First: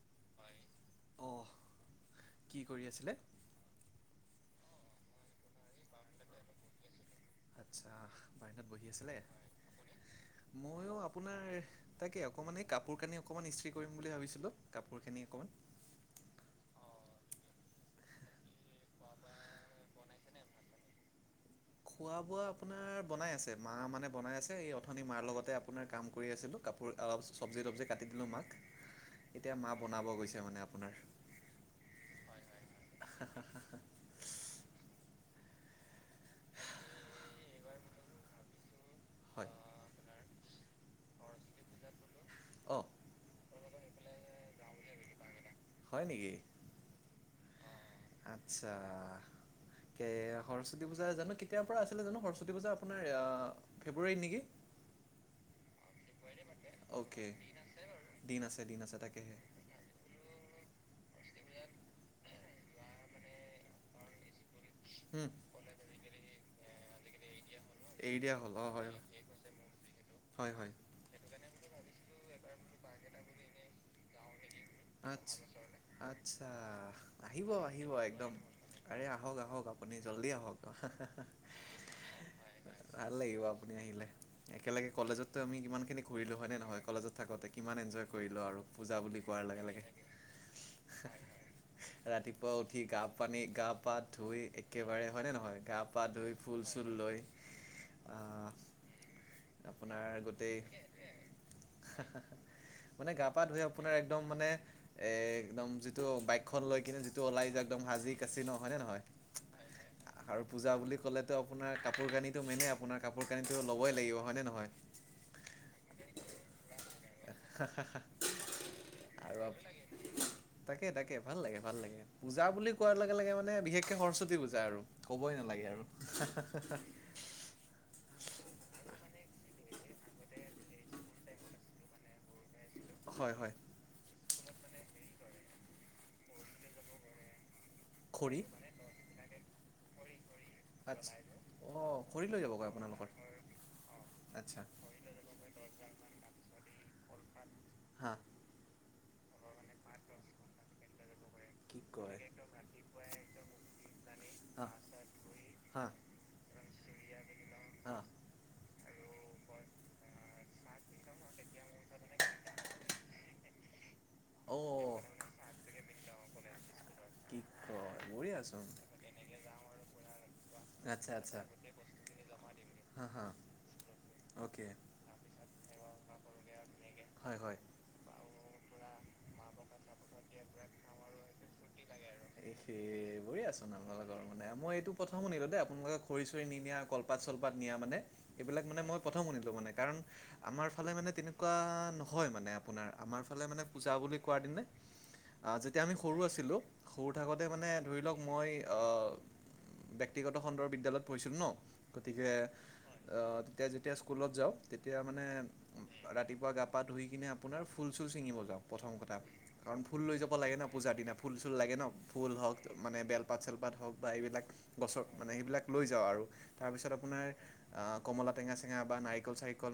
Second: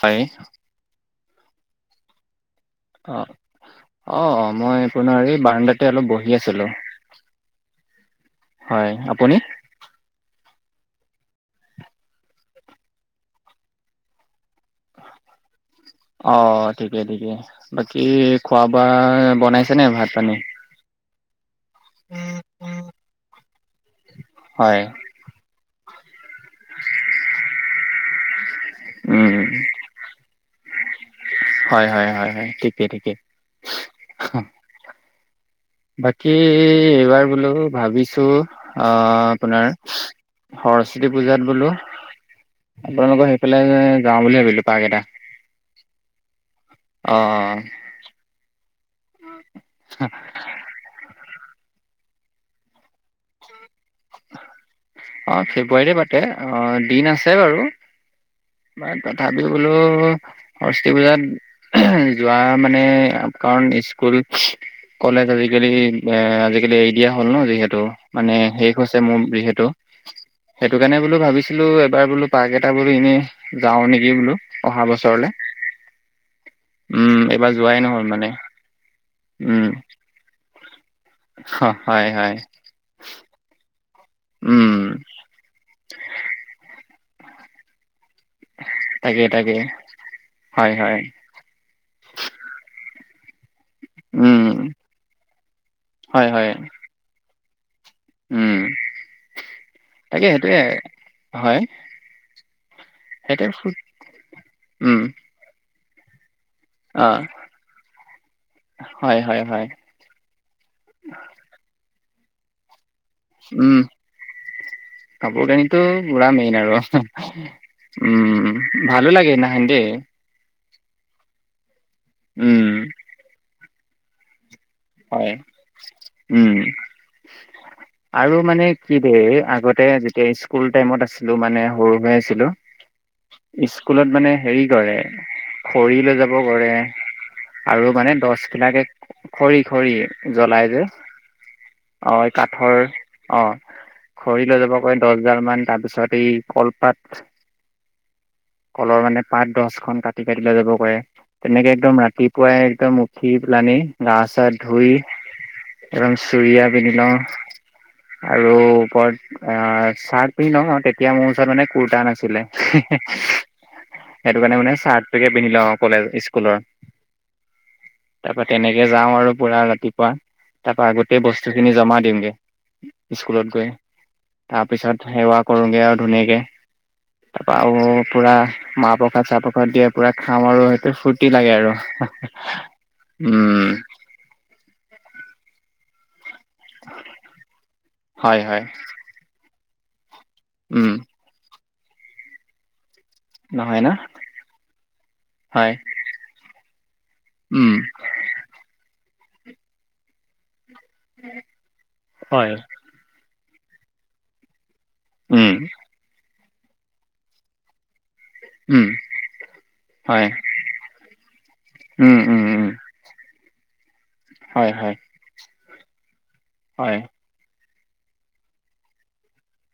হয়। অহ কি কৰি আছিলে অ অ অ মই আপোনাৰ এই বাৰাণ্ডাতে অলপ বহি আছিলো আচ্ছা বাহিৰত বহি আছিলে আপুনি মইয়ো আপোনাৰ তাকে অকমান এই কাপোৰ কানি অকমান ইস্ত্ৰি কৰিম বুলি ভাবিছিলো অ ঠিকে ঠিকে বাকী খোৱা বোৱা বনাইছে নে ভাত পানী খোৱা বোৱা আপোনাৰ বনাই আছে মা মানে বনাই আছে এই হয় অথনি মাৰ লগতে আপোনাৰ কাম কৰি আছিলোঁ কাপোৰ অলপ চব্জি তবজি কাটি দিলোঁ মাক উম এতিয়া মা বনাব গৈছে মানে আপোনাৰ হয় হয় হয় হয় ঠিকে ঠিকে বাকী এইবাৰ বোলো ভাবিছো আহ হয় আপোনাৰ সৰস্বতী পূজাত বোলো অঁ আপোনালোকৰ সেই যাওঁ বুলি ভাবিলো পাগ এটা হয় নেকি অ আত্ছা কে সৰস্বতী পূজা জানো কি তেতিয়াৰ পৰা আছিলে জানো সৰস্বতী পূজা আপোনাৰ ফেব্ৰুৱাৰীত নেকি অ ফেব্ৰুৱাৰী পাতে অ দিন অ'কে আছে বাৰু দিন আছে দিন ম আছে তথাপিও তাকেহে বোলো সৰস্বী পূজাত যোৱা মানে কাৰণ স্কুল কলেজ আজিকালি এ আজিকালি এৰি দিয়া হ'ল ন যিহেতু এৰি টো দিয়া মানে হ'ল অ শেষ হয় হৈছে মোৰ যিহেতু [inaudible] সেইটো কাৰণে বোলো ভাবিছিলো এবাৰ বোলো পাৰ্ক এটা বোলো এনেই যাওঁ নেকি বোলো অহা আচ্ছ বছৰলে আচ্ছা উম আহিব এইবাৰ যোৱাই আহিব নহল মানে একদম আৰে আহক আহক উম আপুনি জল্দি আহক অ হয় হয় ভাল লাগিব আপুনি আহিলে উম একেলগে কলেজতো আমি ইমান খিনি ঘূৰিলো হয় নে নহয় কলেজত থাকোতে কিমান এনজয় কৰিলো আৰু পূজা বুলি তাকে কোৱাৰ তাকে লগে লগে হয় হয় ৰাতিপুৱা উঠি কাপ গ পানী গা পা উম ধুই একেবাৰে হয়নে নহয় গা পা হয় ধুই হয় ফুল চুল লৈ আহ উম আপোনাৰ তাকে সেইটোৱে গোটেই হয় মানে গা পা সেইটোৱে ধুই ফু আপোনাৰ একদম মানে উম এ একদম যিটো বাক খন লৈ কিনে অ যিটো ওলাই যা একদম হাজি কাচি ন হয় নে নহয় হয় হয় আৰু পূজা বুলি ক'লেতো আপোনাৰ কাপোৰ কানিটো মেনেই আপোনাৰ কাপোৰ কানি উম ল'বই লাগিব হয় নে নহয় কাপোৰ কানিটো পুৰা মেইন আৰু উম ভালো লাগে আৰু নহে আপ- দেই তাকে তাকে ভাল লাগে ভাল লাগে পূজা উম বুলি কোৱাৰ লগে লগে মানে বিশেষকে সৰস্বতী পূজা আৰু হয় কবই নালাগে উম আৰু আৰু মানে কি দে আগতে যেতিয়া স্কুল টাইমত আছিলো মানে সৰু হৈ আছিলো হয় হয় স্কুলত মানে হেৰি দৰে খৰি লৈ যাব কৰে আৰু মানে খৰি দছবিলাকে খৰি খৰি জ্বলাই যে আচ্ছা অ খৰি এই লৈ যাবগৈ কাঠৰ আপোনালোকৰ অ খৰি লৈ আচ্ছা যাব কৈ দহ জন মান তাৰপিছত এই কলপাত হা কলৰ মানে পাত দছখন কাটি কাটি লৈ যাব কৈ তেনেকে কি একদম কয় ৰাতিপুৱাই একদম উঠি পেলানি গা চা ধুই হা হা একদম চুৰিয়া পিন্ধি লওঁ হা আৰু ওপৰত চাৰ্ট পিন্ধি লওঁ আৰু তেতিয়া মোৰ ওচৰত মানে কুৰ্তা নাছিলে সেইটো অ'। কাৰণে মানে চাৰ্টোকে পিন্ধি লওঁ কলেজ স্কুলৰ কি কয় তাৰপাৰা বঢ়িয়াচোন তেনেকে যাওঁ আৰু পুৰা ৰাতিপুৱা তাৰ পৰা আচ্ছা আগতে আচ্ছা। বস্তু খিনি জমা দিমগে হা হা স্কুলত গৈ অ'কে তাৰপিছত সেৱা কৰোগে আৰু ধুনীয়াকে হয় হয় তাৰপা আৰু পুৰা, মাহ প্ৰসাদ চাহ প্ৰ [unintelligible] দিয়ে পুৰা খাওঁ আৰু সেইটো ফূুৰ্তি লাগে আৰু, এই সেই বঢ়িয়াচোন উম। আপোনালোকৰ মানে মই এইটো প্ৰথম শুনিলো দে, আপোনালোকে। [unintelligible] নি নিয়া কলপাত চলপাত নিয়া মানে হয় হয় এইবিলাক মানে মই প্ৰথম শুনিলো মানে কাৰণ, আমাৰ উম ফালে মানে তেনেকুৱা নহয় মানে আপোনাৰ আমাৰ ফালে মানে নহয় পূজা ন বুলি কোৱাৰ দিনে। আহ হয় যেতিয়া আমি সৰু আছিলো সৰু থাকোতে মানে উম ধৰি লওক মই আহ, ব্যক্তিগত খণ্ডৰ বিদ্যালয়ত পঢ়িছিলো ন গতিকে হয় আহ, তেতিয়া যেতিয়া স্কুলত যাওঁ তেতিয়া মানে উম ৰাতিপুৱা গা পা ধুই কিনে আপোনাৰ ফুল, চিঙিব যা উম প্ৰথম কথা, কাৰণ ফুল লৈ হয় যাব লাগে ন পূজাৰ দিনা ফুল চুল লাগে ন উম ফুল উম হওক উম মানে বেলপাত চেলপাত হওক, বা এইবিলাক হয় হয় গছৰ মানে সেইবিলাক লৈ যাওঁ আৰু তাৰপিছত হয় আপোনাৰ। অ কমলা টঙা চেঙা বা নাৰিকল চাৰিকল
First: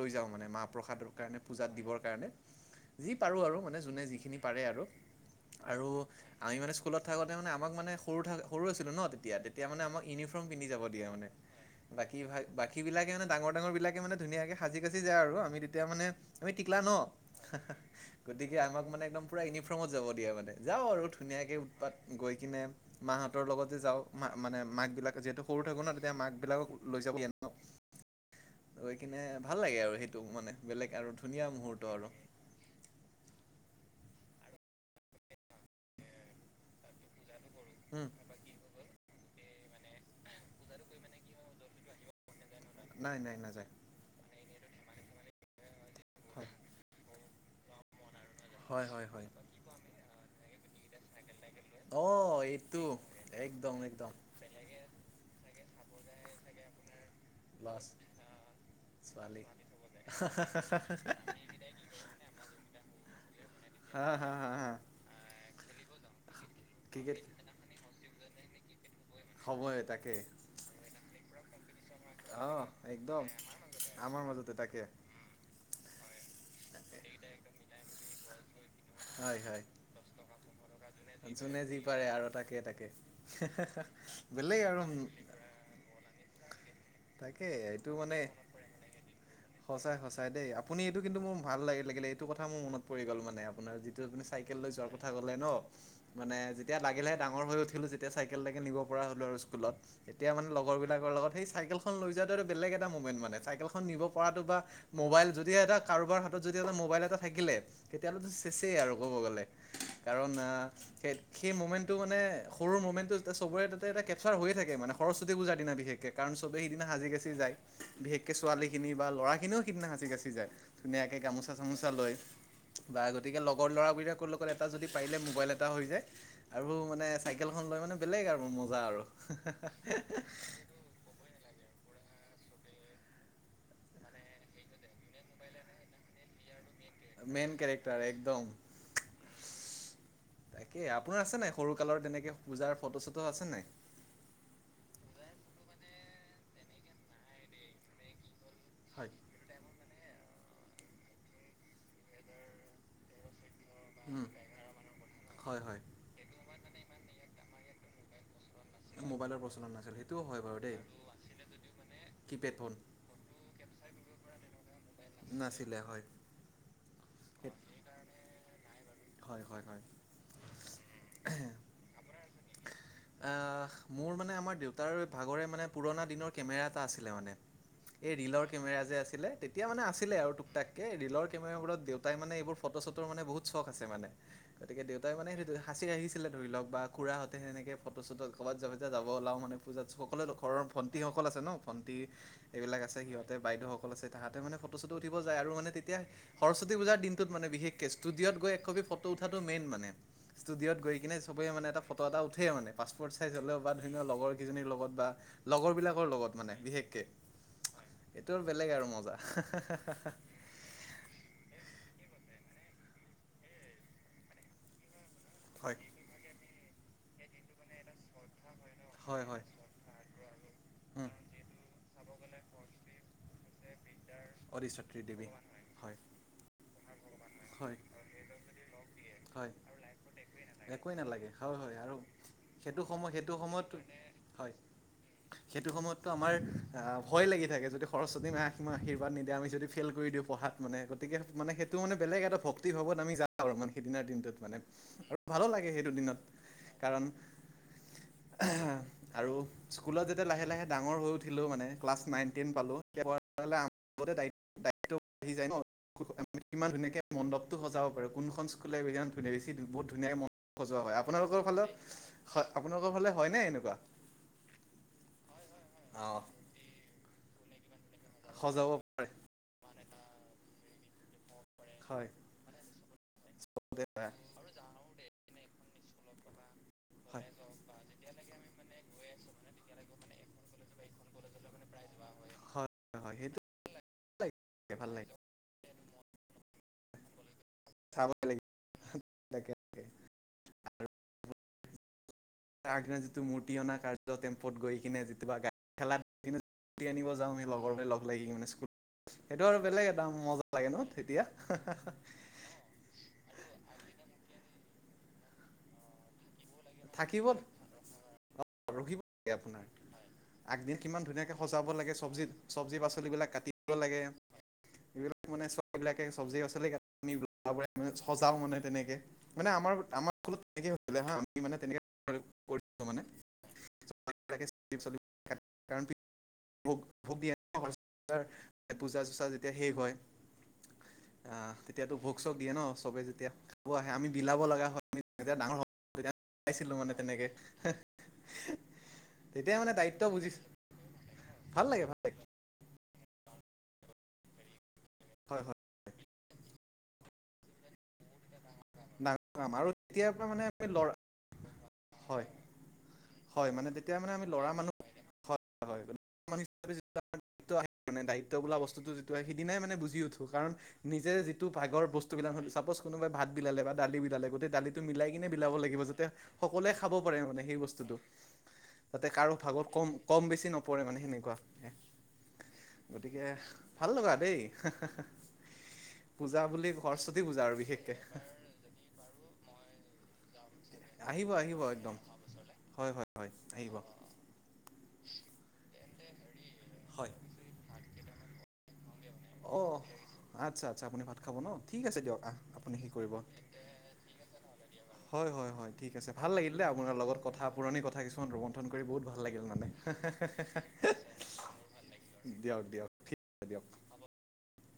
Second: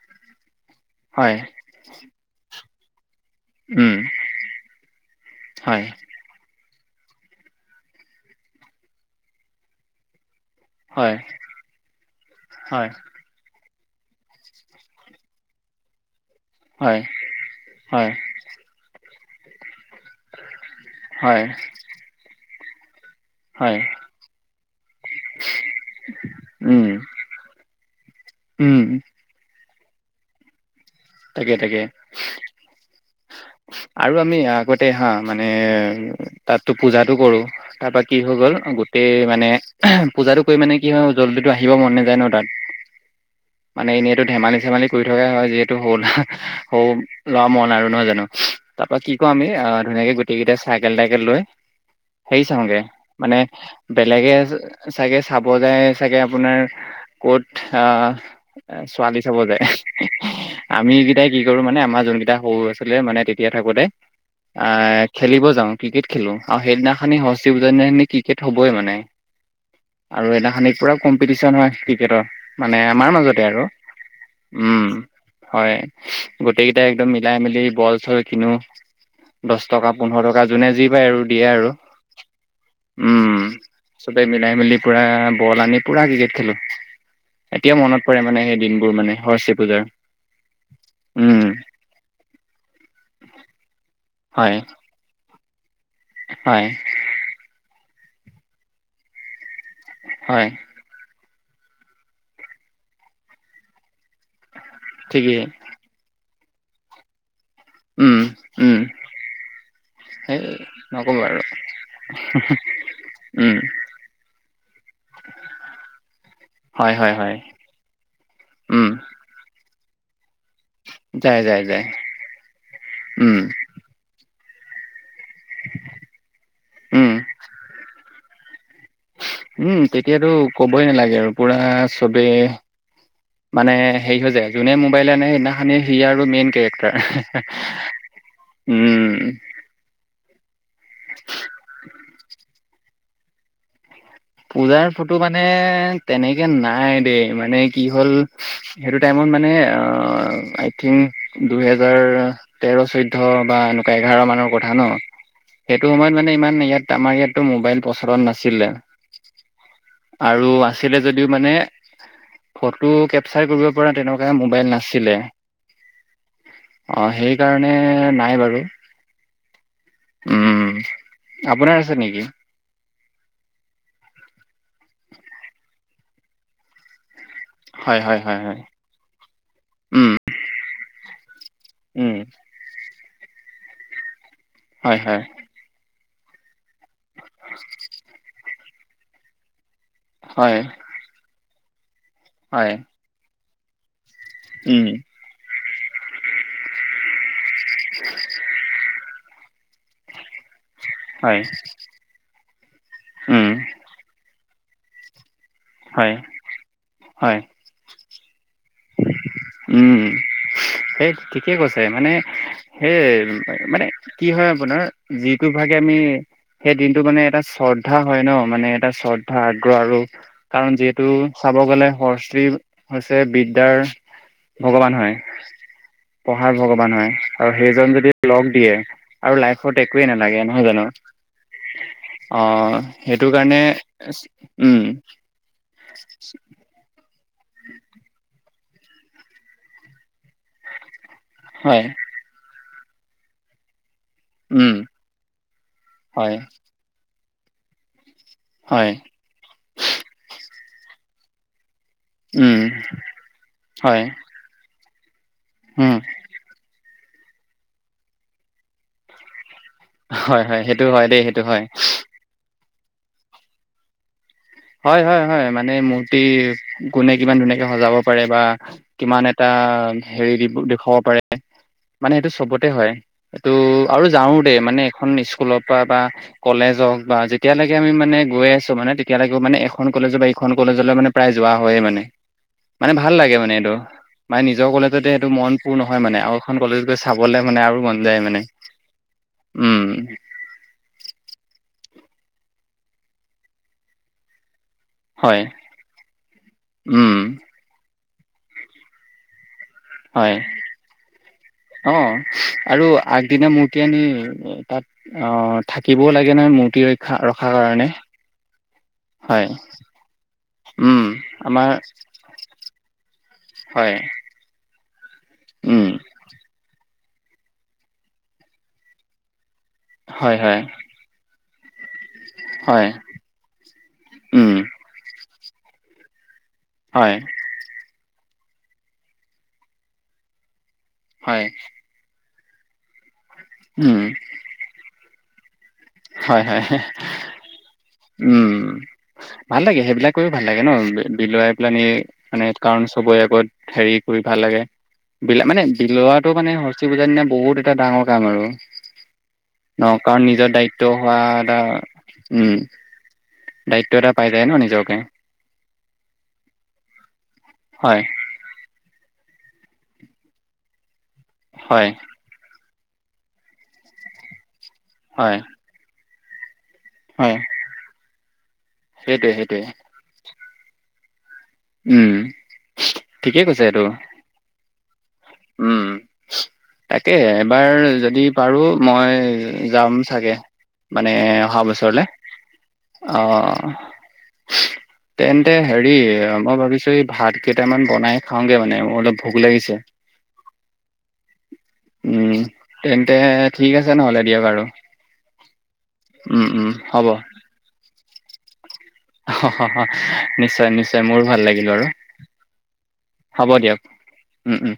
লৈ যাওঁ মানে মাপ প্ৰসাদৰ হয় কাৰণে পূজাত দিবৰ কাৰণে যি পাৰো। উম জুনে যিখিনি পাৰে আৰু হয় আৰু আমি মানে স্কুলত থাকোঁতে মানে আমাক মানে সৰু থ সৰু হৈছিলো ন তেতিয়া তেতিয়া মানে আমাক ইউনিফৰ্ম, পিন্ধি যাব দিয়ে হয় মানে বাকী বাকী হয় বিলাকে মানে ডাঙৰ ডাঙৰ বিলাক মানে ধুনীয়াকে সাজি কাচি যায় আৰু আমি তেতিয়া মানে আমি টিকলা ন। হয় হয় গতিকে আমাক মানে একদম পূৰা ইউনিফৰ্মত যাব দিয়ে মানে যাওঁ আৰু হয় ধুনীয়াকৈ উৎপাত গৈ কিনে মাহঁতৰ হয় লগতে যাওঁ মা মানে মাক বিলাক যিহেতু সৰু থাকো ন তেতিয়া মাক উম বিলাকক লৈ যাব দিয়ে ন। উম গৈ কিনে ভাল লাগে আৰু সেইটো মানে। বেলেগ আৰু তাকে ধুনীয়া তাকে মুহূৰ্ত আৰু। আৰু আমি আগতে হা মানে তাততো পূজাটো কৰোঁ। তাৰপা উম, কি হৈ গ'ল গোটেই মানে পূজাটো কৰি মানে কি হয় জল্দিটো আহিব মন নাযায় ন তাত। নাই নাই নাযায় মানে এনেইটো ধেমালি চেমালি কৰি থকাই হয় যিহেতু হ'ল হয় ল'ৰা মন আৰু নহয় জানো তাৰ হয় পৰা হয় কি হয় কৰো আমি ধুনীয়াকে গোটেই কেইটাই চাইকেল তাইকেল লৈ অ', হেৰি এইটো চাওঁগে মানে একদম একদম বেলেগে চাগে চাব যায় চাগে আপোনাৰ ক'ত অ লাষ্ট ছোৱালী চাব যায় আমি কেইটাই কি কৰো মানে আমাৰ যোন কেইটা সৰু আছিলে মানে তেতিয়া থাকোতে হা হা হা হা আহ খেলিব যাওঁ ক্ৰিকেট খেলো আৰু সেইদিনাখনি ক্ৰিকেট সৰস্বতী পূজাৰ দিনাখনে কি ক্ৰিকেট হ'বই মানে। সময় তাকে আৰু এইদিনাখনে পুৰা কম্পিটিশন হয় ক্ৰিকেটৰ অ', মানে আমাৰ একদম। মাজতে আৰু আমাৰ মাজতে তাকে উম, হয় গোটেই কেইটাই একদম মিলাই মেলি বল চল কিনো। হয় দছ হয় টকা পোন্ধৰ টকা যোনে যি পায় আৰু দিয়ে যোনে আৰু যি পাৰে আৰু তাকে তাকে। উম। চবে মিলাই বেলেগ মিলি আৰু পুৰা বল আনি পুৰা ক্ৰিকেট খেলো। তাকে এতিয়া এইটো মনত পৰে মানে সেই দিনবোৰ মানে। সৰস্বতী পূজাৰ সঁচাই, সঁচাই দেই। আপুনি এইটো কিন্তু মোৰ উম ভাল লাগি-লাগিলে, এইটো কথা মোৰ মনত পৰি গ'ল মানে আপোনাৰ যিটো আপুনি হয় চাইকেল লৈ যোৱাৰ কথা ক'লে ন'। মানে হয় যেতিয়া লাগিলে ডাঙৰ হৈ উঠিলো, যেতিয়া চাইকেল তাইকেল নিব পৰা হলো আৰু স্কুলত তেতিয়া হয়। মানে লগৰ বিলাকৰ লগত সেই চাইকেলখন লৈ যোৱাটো এটো বেলেগ এটা মমেণ্ট মানে, চাইকেলখন নিব পৰাটো বা মোবাইল ঠিকেই যদিহে এটা কাৰোবাৰ হাতত যদি এটা মোবাইল এটা থাকিলে উম তেতিয়ালেটো চেছেই উম আৰু কব গ'লে, কাৰণ সেই আহ, নক'ব আৰু সেই-সেই মমেন্টটো মানে সৰু [unintelligible] মমেণ্টটো উম চবৰে তাতে এটা কেপচাৰ হৈয়ে থাকে। মানে সৰস্বতী পূজাৰ দিনা বিশেষকে কাৰণ চবেই সিদিনা হয় সাজি হয় কাচি হয় যায়। বিশেষকে ছোৱালী উম খিনি বা ল'ৰা খিনিও সিদিনা সাচি কাচি যায়। ধুনীয়াকে যায় গামোচা যায় যায়। চামোচা লৈ বা উম, গতিকে লগৰ ল'ৰাবিলাক লগ এটা যদি পাৰিলে মোবাইল এটা হৈ যায় আৰু মানে উম, চাইকেলখন লৈ মানে বেলেগ আৰু মজা আৰু উম, তেতিয়াতো কবই নালাগে আৰু পুৰা চবে মানে হেৰি হৈ যায় যোনে মোবাইলে আনে সেইদিনাখনে সি আৰু মেইন কেৰেক্ট মেইন কেৰেক্টাৰ একদম উম। তাকে, আপোনাৰ আছে নাই সৰু কালৰ তেনেকে পূজাৰ ফটো চটো আছে নাই? পূজাৰ ফটো মানে, তেনেকে নাই দেই মানে কি হ'ল সেইটো হয় টাইমত মানে অ' অহ' আই থিংক দুহেজাৰ তেৰ চৈধ্য বা এনেকুৱা এঘাৰ উম, মানৰ কথা ন', হয় হয়। সেইটো সময়ত মানে ইমান ইয়াত আমাৰ ইয়াতো মোবাইল প্ৰচলন নাছিলে। মোবাইলৰ প্ৰচলন নাছিল সেইটোও হয় আৰু বাৰু আছিলে যদিও মানে দেই কিপেড ফোন ফটো কেপচাৰ কৰিব পৰা, তেনেকুৱা মোবাইল নাছিলে। নাছিলে হয়। অহ', সেই- সেইকাৰণে নাই বাৰু। হয় হয় হয়। উম', আপোনাৰ আছে নেকি? আহ মোৰ মানে আমাৰ দেউতাৰ ভাগৰে মানে পুৰণা দিনৰ কেমেৰা এটা আছিলে মানে হয়, এই হয়, হয়, ৰিলৰ হয়। কেমেৰা যে আছিলে। তেতিয়া মানে উম, আছিলে আৰু টুকটাককে ৰিলৰ কেমেৰাবোৰত দেউতাই উম, মানে এইবোৰ ফটো চটোৰ মানে বহুত চখ আছে, মানে গতিকে হয়, দেউতাই হয়, মানে সাঁচি‌ ৰাখিছে। ছিলে ধৰি লওঁক বা খুৰাহঁতে সেনেকে ফটো ছটো কবাত যেতিয়া যাব ওলাই মানে পূজাত সকলোৱো হয়, ঘৰৰ ভণ্টিসকল আছে ন', ভণ্টি হয়, এইবিলাক আছে, সিহঁতে বাইদেউসকল আছে তাহাতে মানে ফটো উম, চটো উঠিব যায়, আৰু মানে তেতিয়া সৰস্বতী পূজাৰ দিনটোত মানে বিশেষকে ষ্টুডিঅ'ত এককবি ফটো উঠাটো মেইন মানে। ষ্টুডিঅ'ত গৈ কিনে হয়, চবে মানে এটা ফটো এটা উঠে মানে। পাছপৰ্ট চাইজ উম, হ'লেও বা ধুনীয়ি লগৰ কেইজনীৰ লগত বা লগৰবিলাকৰ হয়, লগত মানে বিশেষকে। হয়, এইটো আৰু বেলেগ আৰু মজা। উম'। সেই ঠিকে কৈছে মানে সেইয়ে মানে, কি হয় আপোনাৰ যিটো হয়। ভাগে আমি সেইদিনটো মানে এটা শ্ৰদ্ধা হয় ন'। মানে এটা হয় শ্ৰদ্ধা, হয়। আগ্ৰহ আৰু কাৰণ যিহেতু উম। সব গলে সৰ [unintelligible] হৈছে বিদ্যাৰ ভগৱান অৰিচাত্ৰী হয়। দেৱী হয়। পঢ়াৰ ভগৱান হয়, আৰু হয় সেইজন যদি লগ দিয়ে, আৰু হয় লাইফত একোৱেই নালাগে নহয় জানো। একোৱেই নালাগে হয়। হয়। আৰু অ', সেইটো কাৰণে হয় উম। সেইটো সময়তটো আমাৰ অহ, ভয় লাগি থাকে। যদি সৰস্বতী না সীমা আশীৰ্বাদ নিদিয়ে, আমি যদি ফেইল কৰি দিওঁ পঢ়াত মানে। গতিকে মানে হয় সেইটো মানে বেলেগ এটা ভক্ত ভক্তিভাৱত আমি যাওঁ, মানে আৰু সেইদিনাৰ দিনটোত মানে উম আৰু ভালো লাগে সেইটো দিনত হয় কাৰণ হয় আৰু স্কুলত যেতিয়া লাহে লাহে ডাঙৰ হৈ উঠিলো মানে ক্লাছ নাইন টেন উম পালো। পোৱা গে হয় [unintelligible] গে [unintelligible] দায়ী আহি যায় ন', উম [unintelligible] কিমান ধুনীয়াকে মণ্ডপটো সজাব পাৰো। কোনখন স্কুলে কিমান ধুনীয়া বেছি বহুত ধুনীয় মন হয় সেইটো সজোৱা হয়। দেই সেইটো আপোনালোকৰ হয় ফালে হয়, আপোনালোকৰ ফালে হয় নে এনেকুৱা? হয়। হয়। হয়। মানে মূৰ্তি গোনে কিমান ধুনীয়াকে সজাব বা সজাব পাৰে কিমান এটা হেৰি দি দেখুৱাব পাৰে হয় মানে সেইটো চবতে হয়। এইটো চবতে আৰু হয় যাওঁ দে মানে এখন স্কুলত। বা কলেজ হওঁক বা হয় যেতিয়ালৈকে আমি মানে গৈ আছো মানে‌ তেতি মানে এখন কলেজৰ বা এইখন কলেজলৈ মানে প্ৰায় যোৱা হয়ে মানে। হয় মানে হয় ভাল লাগে সেইটো মানে এইটো মানে নিজৰ ভাল কলেজতে লাগে এইেইটো মন পূৰ নহয় মানে আৰু এখন কলেজ গৈ চাবলে। মানে আৰু মন চাব যায় মানে লাগে তাকে উম তাকে উম, আগৰাজীটো মূৰ্তি অনা কাৰ্য টেম্পত গৈ, কিনে যেতিয়া হয় গা খেলাত আনিব উম যাওঁ আমি লগৰলৈ লগ লাগি মানে স্কুল সেইটো আৰু বেলেগ এটা হয় মজা লাগে ন তেতিয়া অ আৰু আগদিনা মূৰ্তি আনি। তাত আহ থাকিবও লাগে নহয় মূৰ্তি ৰা থাকিব ৰখাৰ কাৰণে। ৰখিব লাগে হয় আপোনাৰ। আগদিন উম কিমান ধুনীয়াকে আমাৰ সজাব লাগে চবজিত চবজি পাচলি বিলাক কাটিব হয় লাগে এইবিলাক, মানে উম চববিলাকে চবজি ক [unintelligible] সজাও মানে তেনেকে, মানে আমাৰ আমাৰত হয় হয় তেক হা আমি মানে তেনে হয় উম, কাৰোক হয় ভোক দি এনেকুৱা, পূজা চোচা যেতিয়া শেষ হয় হয় আহ তেতিয়াতো ভোক, চ দিয়ে ন চবে যেতিয়া খাব আহে উম আমি বিলাব লগা হয়তিয়া ডাঙৰ, হয় হয় পাইছিলো মানে তেনেকে, উম তেতিয়া ভাল মানে লাগে দায়িত্ব সেইবিলাক কৰিও বুজিছো ভাল লাগে ন বিলাই ভাল পেলানি লাগে ভাল লাগে মানে কাৰণ, চবৰে আগত হেৰি কৰি ভাল লাগে। হয় বিলা হয় মানে বিলুৱটো মানে হস্তী পূজাৰ দিনা বহুত এটা ডাঙৰ কাম আৰু আমা আৰু ন কাৰণ কেতিয়া মানে নিজৰ আমি দায়িত্ব লৰা হোৱা এটা হয় উম হয় দায়িত্ব এটা পাই যায় ন নিজৰ কাৰণে, হয়ানে হয় দায়িত্ব বোলা বস্তুটো, সিদিনাই মানে বুজি উঠো কাৰণ নিজে যিটো ভাগৰ হয় বস্তু বিলাকো চাপজ কোনোবাই ভাত বিলালে বা দালি বিলালে গোটেই দালিটো মিলাই কিনে হয় বিলাব লাগিব যাতে অকলে খাব পাৰে হয় মানে সেই বস্তুটো যাতে সেইটোৱে কাৰো সেইটোৱে ভাগত কম কম বেছি নপৰে মানে সেনেকুৱা উম গতিকে ঠিকেই কৈছে এইটো ভাল লগা দেই উম পূজা বুলি তাকে সৰস্বতী পূজা আৰু এবাৰ বিশেষকে যদি পাৰো মই যাম চাগে মানে আহিব আহিব অহা একদম বছৰলৈ হয় হয় অ হয় আহিব তেন্তে হেৰি হ মই ভাবিছো এই হয়। ভাত কেইটামান বনাই খাওঁগে মানে মোৰ অলপ ভোক অ', লাগিছে আচ্ছা আচ্ছা আপুনি ভাত খাব ন ঠিক আছে দিয়ক আহ উম আপুনি কি কৰিব তেন্তে ঠিক আছে নহ'লে দিয়ক আৰু হয় হয় হয় ঠিক আছে ভাল উম লাগিল দে উম আপোনাৰ লগত কথা পুৰণি কথা কিছু গন কৰি বহুত ভাল লাগিল মানে হ'ব নিশ্চয় নিশ্চয় মোৰো ভাল লাগিল বাৰু দিয়ক দিয়ক ঠিকছে দিয়ক উম উম